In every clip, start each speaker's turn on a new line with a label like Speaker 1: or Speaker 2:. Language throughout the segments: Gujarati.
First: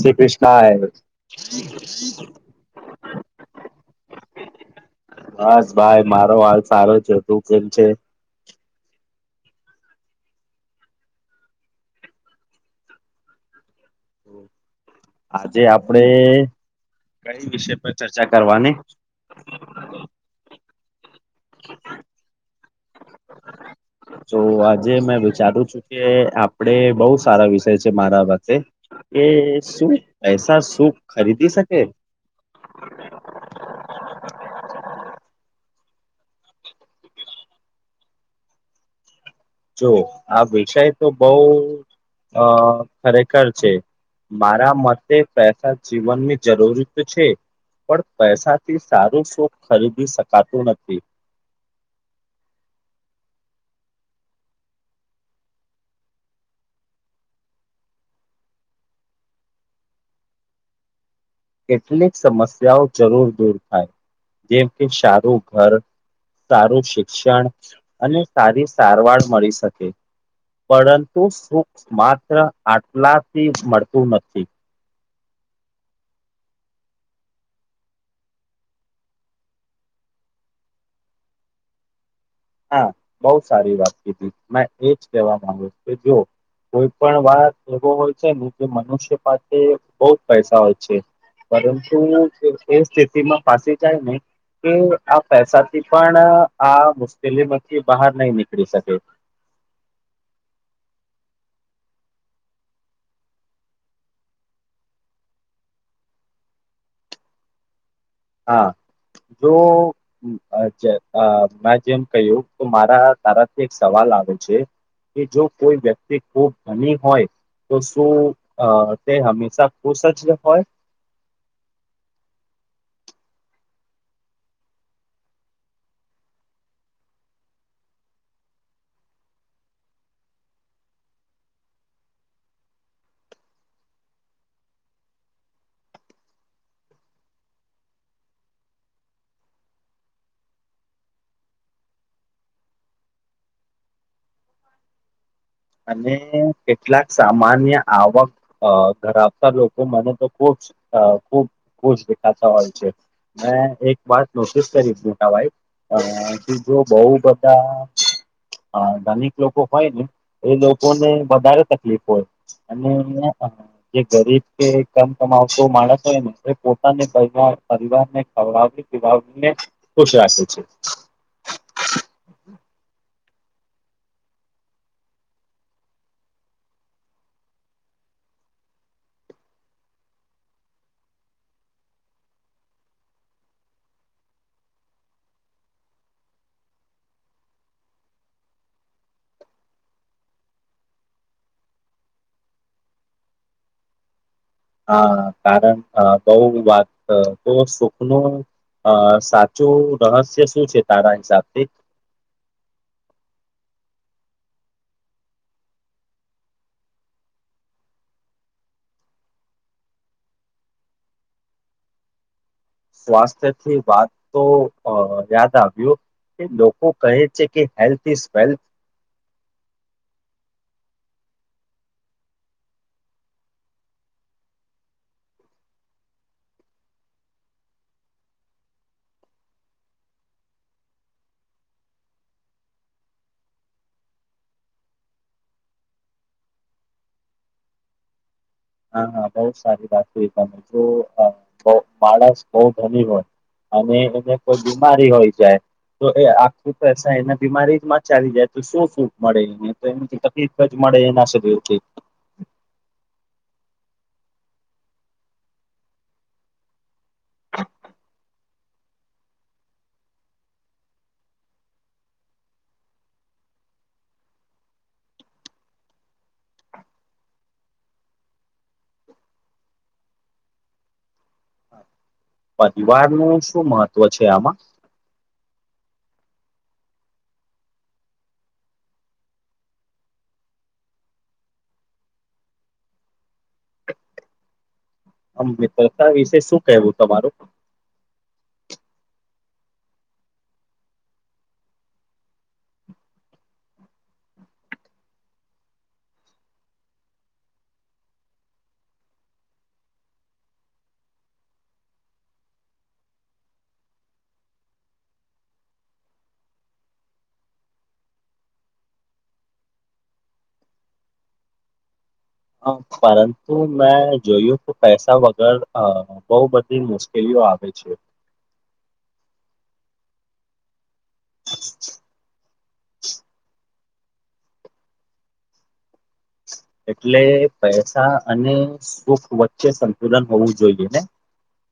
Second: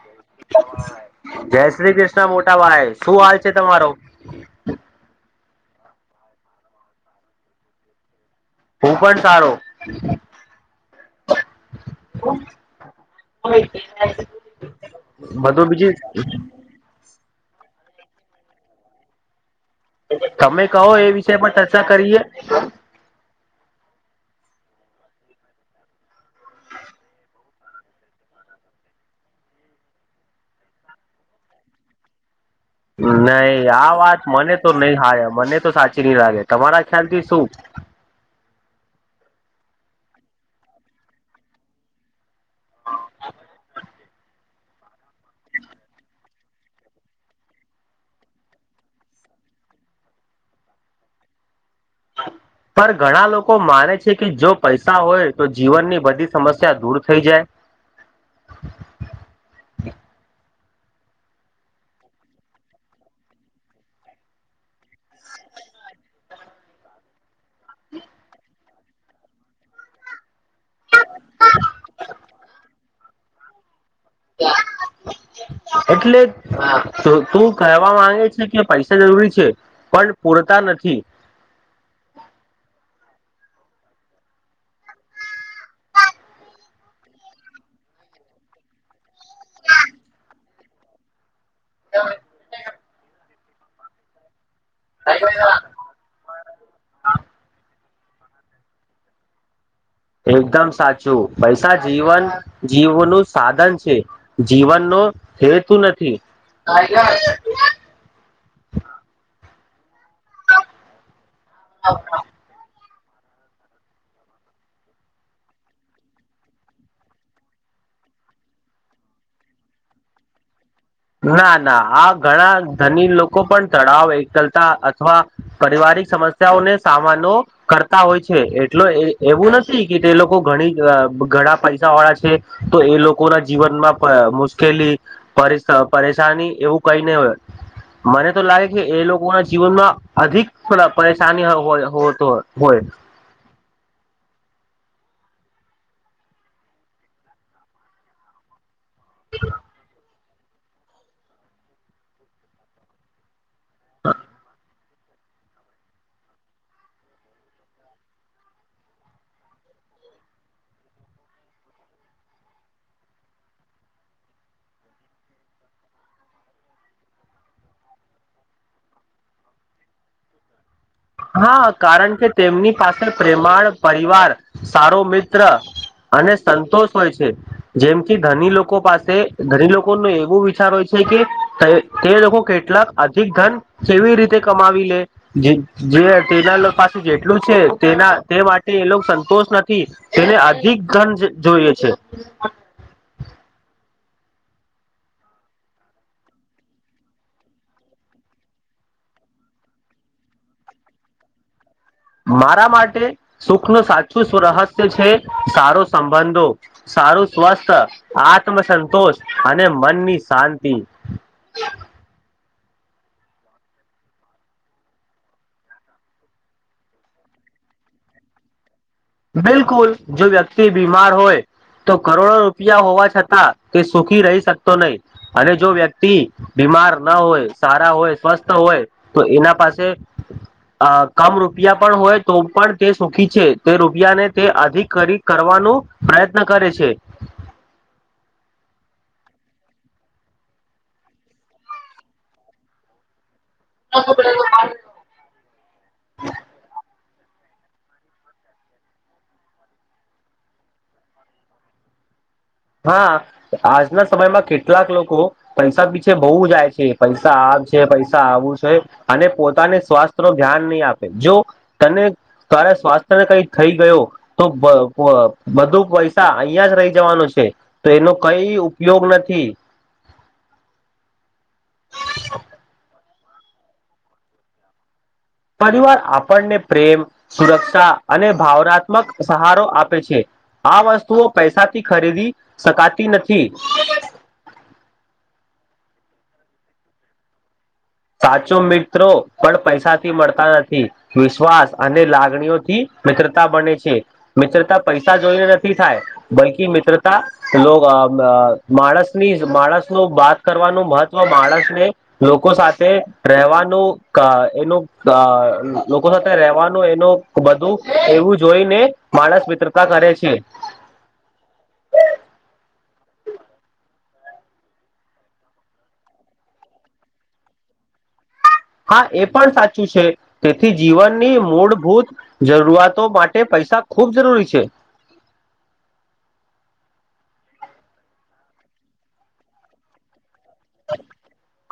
Speaker 1: શ્રી કૃષ્ણ
Speaker 2: જય શ્રી કૃષ્ણ મોટા ભાઈ શું હાલ છે તમારો
Speaker 1: બસ ભાઈ મારો હાલ સારો છે તું કેમ છે
Speaker 2: હું પણ સારો [inaudible]
Speaker 1: આજે
Speaker 2: બધું બીજી
Speaker 1: આપડે કઈ વિષય પર ચર્ચા કરવાની
Speaker 2: તમે કહો એ વિષ પણ ચર્ચા કરીએ [inaudible]
Speaker 1: તો આજે મેં વિચારું છું કે આપણે બોવ સારા વિષય છે મારા વતે એ કે શું પૈસા શું ખરીદી શકે
Speaker 2: હમ્મ નહી આ વાત મને તો નહી હારે મને તો સાચી ની લાગે તમારા ખ્યાલ થી શું
Speaker 1: જો આ વિષય તો બઉ અ ખરેખર છે. મારા મતે પૈસા જીવનની જરૂરી તો છે. પણ પૈસાથી સારું સૂપ ખરીદી શકાતું નથી
Speaker 2: [inaudible] પણ ઘણા લોકો માને છે કે જો પૈસા હોય તો જીવનની બધી સમસ્યા દૂર થઈ જાય [inaudible]
Speaker 1: કેટલીક સમસ્યાઓ જરૂર દૂર થાય જેમ કે સારું ઘર સારું શિક્ષણ અને સારી સારવાર મળી શકે પરંતુ સુખ માત્ર આટલાથી મળતું નથી
Speaker 2: [inaudible] એટલે તું કહેવા માંગે છે કે પૈસા જરૂરી છે પણ પૂરતા નથી
Speaker 1: હા બોવ સારી વાત કીધી મે એજ કવા માંગુ કે જો કોઈ પણ વાત એવો હોય છે ને જે મનુષ્ય પાસે બોવ જ પૈસા હોય છે. પરંતુ એ સ્થિતિમાં પાસી જાય ને કે આ પૈસાથી પણ આ વસ પેલી મકી બહાર નહી નીકળી શકે
Speaker 2: એકદમ સાચું પૈસા જીવન જીવનું સાધન છે જીવનનું હેતું નથી
Speaker 1: હા જો અ [unintelligible] મે જેમ કહ્યું તો મારા તારાથી એક સવાલ આવે છે. કે જો કોઈ વ્યક્તિ ખૂબ ઘની હોય તો શું અ તે હંમેશા ખુશ જ હોય
Speaker 2: ના ના આ ઘણા ધની લોકો પણ તળાવ એકલતા અથવા પરિવાર સમસ્યાઓને સામાનો કરતા હોય છે એટલો એવું નથી કે તે લોકો ઘણી ઘણા પૈસા વાળા છે તો એ લોકોના જીવનમાં પ મુશ્કેલી પરી પરેશાની એવું કઈ નહી હોય મને તો લાગે કે એ લોકો ના જીવનમાં અધિક પરેશાની હોય હોતો હો [inaudible]
Speaker 1: અને કેટલાક સામાન્ય આવક અ ધરાવતા લોકો મને તો ખુબ અ ખુબ ખુશ દેખાતા હોય છે મેં એક વાત નોટીસ કરી [unintelligible] અ જો બોવ બધા હા ધનિક લોકો હોય ને એ લોકો ને વધારે તકલીફ હોય. અને જે ગરીબ કે કમ કમાવતો માણસ હોય ને એ પોતાને [unintelligible] પરિવાર ને ખવડાવ પીવડાવીને ખુશ રાખે છે.
Speaker 2: હા કારણ કે તેમની પાસે પ્રેમાળ પરિવાર સારો મિત્ર અને સંતોષ હોય છે જેમ કે ધની લોકો પાસે ધની લોકો ને એવું વિચાર હોય છે કે તે લોકો કેટલાક અધિક ધન કેવી રીતે કમાવી લે જે જે તેના પાસે જેટલું છે તેના તે માટે એ લોકો સંતોષ નથી તેને અધિ ક ગન જોઈએ છે.
Speaker 1: હા કારણ બઉ વાત બઉ સુખ નું. અ સાચું રહસ્ય શું છે તારા હિસાબથી.
Speaker 2: મારા માટે સુખ નું સાચું રહસ્ય છે સારો સંબંધો. સારું સ્વસ્થ આત્મસંતોષ અને મનની શાંતિ. [inaudible]
Speaker 1: સ્વાસ્થ્ય થી વાત તો અ યાદ આવ્યું. કે લોકો કહે છે કે હેલ્થ ઇઝ વેલ્થ.
Speaker 2: બિલકુલ જો વ્યક્તિ બીમાર હોય. તો કરોડો રૂપિયા હોવા છતાં તે સુખી રહી શકતો નઈ અને જો વ્યક્તિ. માર ના હોય સારા હોય સ્વસ્થ હોય તો એના પાસે અ કમ રૂપિયા પણ હોય તો પણ તે સુખી છે. તે રૂપિયાને તે અધિક કરવાનો પ્રયત્ન કરે છે. [inaudible]
Speaker 1: હા બઉ સારી વાત તમે જો માણસ બઉ ધની હોય. અને એને કોઈ બીમારી હોય જાય તો એ આખું એના બીમારીમાં ચાલી જાય તો શું સુખ મળે તો એ તકલીફ જ મળે એના શરીરથી.
Speaker 2: હા. આજના સમયમાં કેટલાક લોકો પૈસા પીછે બઉ જાય છે પૈસા આ છે પૈસા આવું છે અને પોતાની સ્વાસ્થ્ય નું ધ્યાન નહીં આપે જો તને તારે સ્વાસ્થ્યને કઈ થઈ ગયો તો બધું પૈસા અહિયાં જ રહી જવાનો છે. તો એનો કઈ ઉપયોગ નથી.
Speaker 1: પરિવાર નું શું મહત્વ છે આમાં
Speaker 2: પરિવાર આપણને પ્રેમ સુરક્ષા અને ભાવનાત્મક સહારો આપે છે. આ વસ્તુઓ પૈસાથી ખરીદી શકાતી નથી.
Speaker 1: આમ મિત્રતા વિશે શું કહેવું તમારું?
Speaker 2: સાચો મિત્રો પણ પૈસાથી મળતા નથી વિશ્વાસ અને લાગણીઓથી મિત્રતા બને છે મિત્રતા પૈસા જોઈને નથી થાય બૈકી મિત્રતા લો અમ માણસની માણસનું બાત કરવાનું મહત્વ માણસને લોકો સા તે રહેવાનું ક એનું લોકો સાથે રહેવાનું એનું બધું એવું જોઈને માણસ મિત્રતા કરે છે.
Speaker 1: પરંતુ મેં જોયું કે પૈસા વગર અ બઉ બધી મુશ્કેલીઓ આવ વે છે.
Speaker 2: હા એ પણ સાચું છે તેથી જીવનની મૂળભૂત જ શઆતો માટે પૈસા ખૂબ જરૂરી છે.
Speaker 1: એટલે પૈસા અને સુખ વચ્ચે સંંતુલન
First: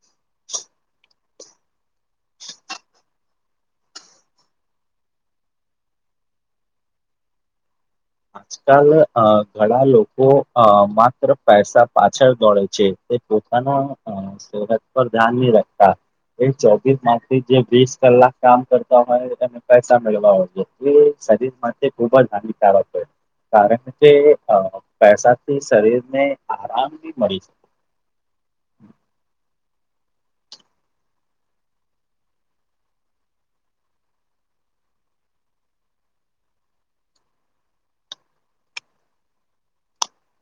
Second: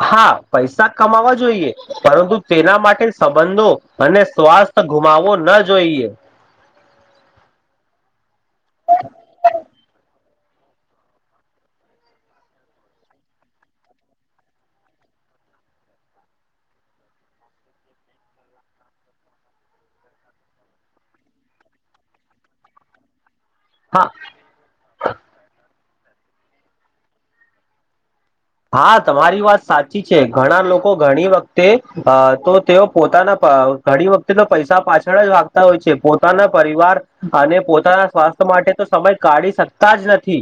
Speaker 2: હા, પૈસા કમાવાજ જોઈએ. પરંતુ તેના માટે સંબંધો અને સ્વાસ્થ ગુમાવવો ન જોઈએ. [inaudible]
Speaker 1: આજકાલ અ ઘણા લોકો અ માત્ર પૈસા પાછળ દોડે છે. તે પોતાના અ સેહત પર ધ્યાન ની [unintelligible] એ ચોવીસ માખ થી જે વીસ કલાક કામ કરતા હોય એને પૈસા મેળવા હોય છે. શરીર માટે ખૂબ જ હાનિકારક હોય કારણ
Speaker 2: હા
Speaker 1: કે અ પૈસાથી શરીર ને આરામ બી મળી શકે
Speaker 2: હા, તમારી વાત સાચ ચી છે. ઘણા લોકો ઘણી વખતે અ તો તેઓ પોતાના અ ઘણી વખતે તો પૈસા પાછળ જ વાગતા હોય છે. પોતાના પરિવાર અને પોતાના સ્વાસ્થ્ય માટે તો સમય કાઢી શકતા જ નથી.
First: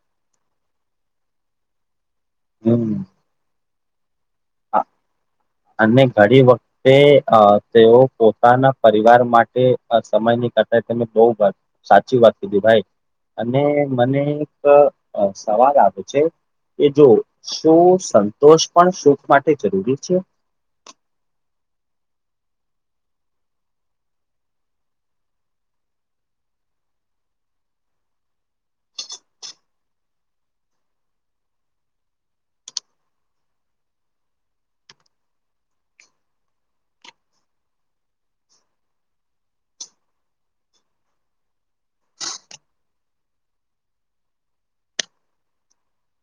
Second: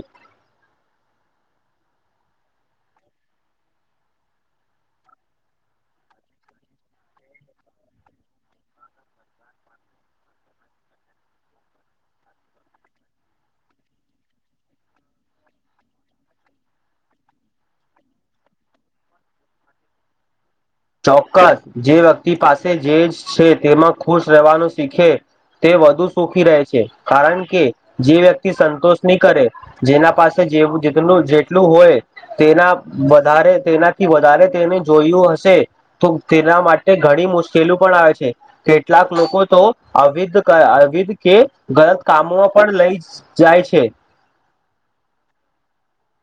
Speaker 1: હમ્મ આ અને ઘણી વખતે અ તેઓ પોતાના પરિવાર માટે સમય [unintelligible] કરતા તમે બહું સાચી વાત કીધી ભાઈ. અને મને એક સવાલ આવે છે એ જોવ શું સંતોષ પણ સુખ માટે જરૂરી છે?
Speaker 2: ચોક્કસ જે વ્યક્તિ પાસે જે શે તેમાં ખુશ રહેવાનું શીખે તે વધુ સુખી રહે છે. કારણ કે જે વ્યક્તિ સંતોષ નહીં કરે, જેના પાસે જેવુ જેટલું જેટલું હોય, તેના વધારે તેનાથી વધારે તેને જોયું હશે તો તેના માટે ઘણી મુશ્કેલી પણ આવે છે. કેટલાક લોકો તો અવિધ કયા અવિધ કે ગલત કામોમાં પણ લઈ જાય છે. [unintelligible]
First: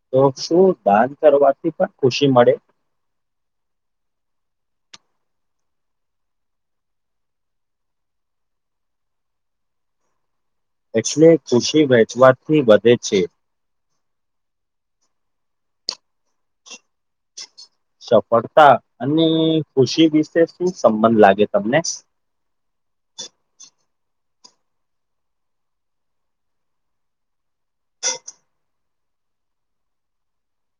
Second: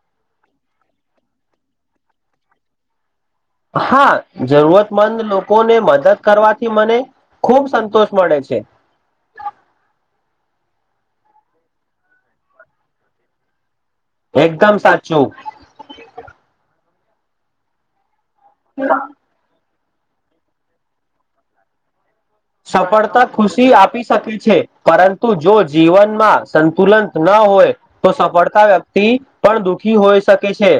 Speaker 1: તો શું દાન કરવાથી પણ ખુશી મળે?
Speaker 2: હા, જરૂરતમંદ લોકોને મદદ કરવાથી મને ખૂબ સંતોષ મળે છે.
Speaker 1: એટલે ખુશી વહેંચવાથી વધે છે.
Speaker 2: એકદમ સાચું.
Speaker 1: સફળતા અને ખુશી વિશે શું સંબંધ લાગે તમને?
Speaker 2: સફળતા ખુશી આપી શકે છે. પરંતુ જો જીવનમાં સંતુલન ન હોય તો સફળતા વ થી પણ દુઃખી હોઈ શકે છે.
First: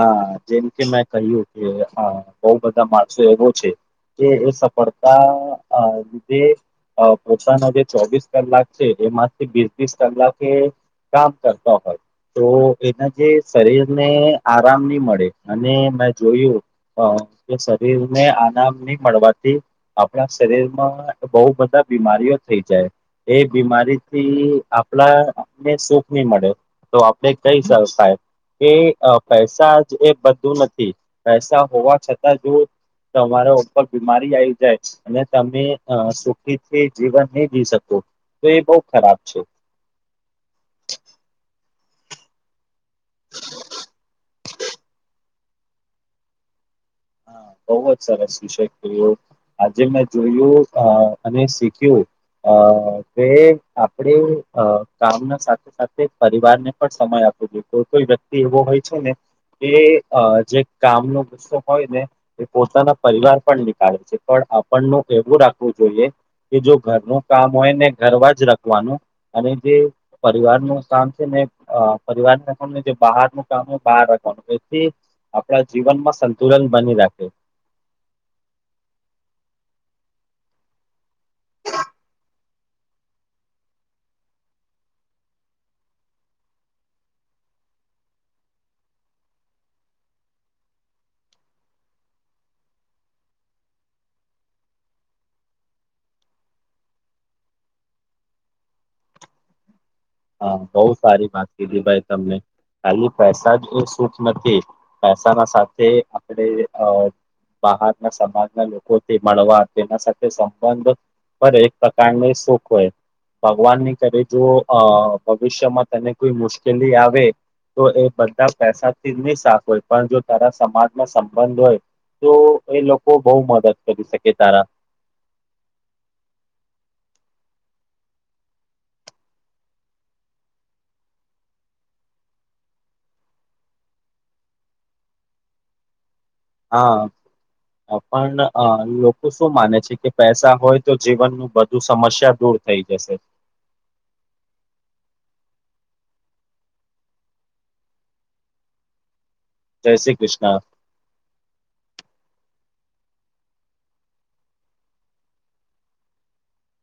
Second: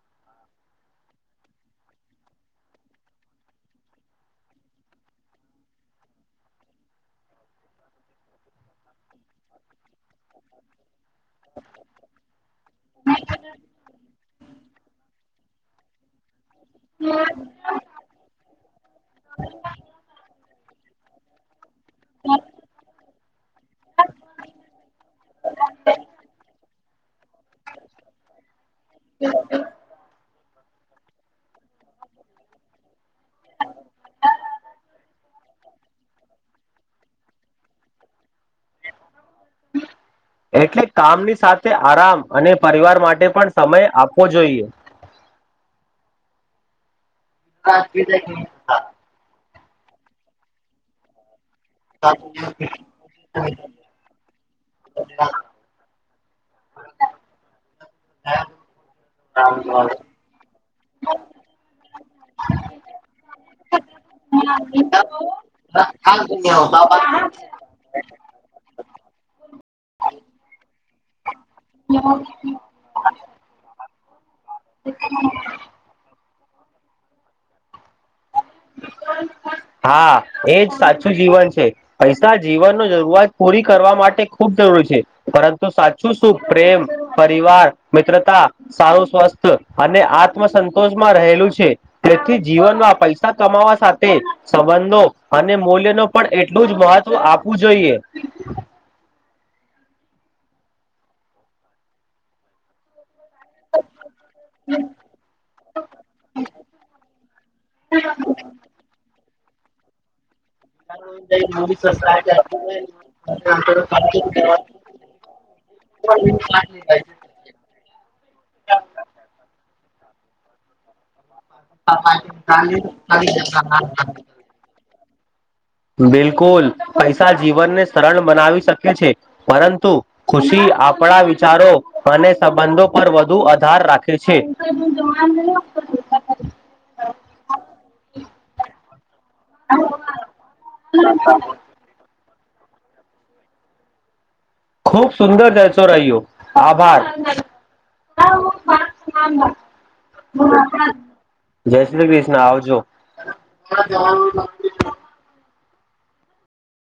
Speaker 1: આહા જેમ કે મેં કહ્યું કે, હ બહ બધા માણસો એવો છે. એ એ સફળતા અ લીધે અ પોતાના જે ચોવીસ કલાક છે. એમાંથી વીસ વીસ કલાકે કામ કરતા હોય. તો એના જે શરીરને આરામ નહી મળે. અને મેં જોયું અ કે શરીર ને આનામ નહી મળવાથી આપણા શરીર માં બહું બધા બીમારીઓ થઈ જાય. એ બીમારી થી આપણાને સુખ નહી મળે. તો આપણે કહી શકાય, કે એ પૈસા જ એ બધું નથ થી પૈસા હોવા છતાં જો તમારા ઉપર બીમારી આવી જાય અને તમે અ સુખીથી જીવન નહી જી શકો તો એ બહુ ખરાબ છે.
Speaker 2: એટલે કામની સાથ આરામ, અને પરિવાર માટે પણ સમય આપવો જોઈએ.
Speaker 1: હા બહવ જ સરસ વિષેકું આજે મેં જોયું અને શીખ્યું અ કે આપણે અ કામના સાથે સાથે પરિવાર ને પણ સમય આપવો જોઈએ કોઈ કોઈ વ્યક્તિ એવો હોય છે ને કે જે કામનોો ગુસ્સો હો એ પોતાના પરિવાર પણ નીકળે છે પણ આપણનું એવું રાખવું જોઈએ કે જો ઘરનું કામ હોય ને ઘરવા જ રખવાનું જે પરિવાર નું કામ છે ને પરિવાર તને જે બહાર નું કામ હોય બહાર એથી આપણા જીવનમાં સંતુલન બની રાખે
Speaker 2: બ હા એજ સાચું જીવન છે પૈસા જીવન ન જરૂરઆત પૂરી કરવા માટે ખુબ રી છે પરંતુ સાચું શું પ્રેમ પરિવાર મિત્રતા સારું સ્વસ્થ અને આત્મસંતોષમાં રહેલું છે તેથી જીવનમાં પૈસા ૈ કમાવા સાથે સંબંધો અને મૂલ્ય ન પણ એટલું જ મહત્વ આપવું જોઈએ [inaudible]
Speaker 1: હા બહુ સારી વાત કીધી ભાઈ તમને ખાલી પૈસા જ સુખ નથી પૈસાના સાથે આપણે અ બહાર ના સમાજના લોકો થી મળવા સંબંધ પર એક પ્રકારને સુખ હોય ભગવાન ની કરીે જો અ ભવિષ્યમાં તેને કોઈ મુશ્કેલી આવે તો એ બધા પૈસાથી નહી હોય પણ જો તારા સમાજમાં બંધ હોય તો એ લોકો બહુ મદદ કરી શકે તારા
Speaker 2: બિલકુલ પૈસા જીવનને સરળ બનાવી શકે છે પરંતુ ખુશી આપણા વિચારો અને સંબંધો પર વધુ આધાર રાખે છે [inaudible]
Speaker 1: હા અ, પણ અ લોકો શું માને છે કે પૈસા હોય તો જીવનનુંું બધું સમસ્યા દૂર થઈ જશે
Speaker 2: ખુબ સુંદર જાય છો રહહીય્યો આભાર
Speaker 1: જય શ્રી કૃષ્ણ
Speaker 2: જય શ્રી કૃષ્ણ આવજો જવાનું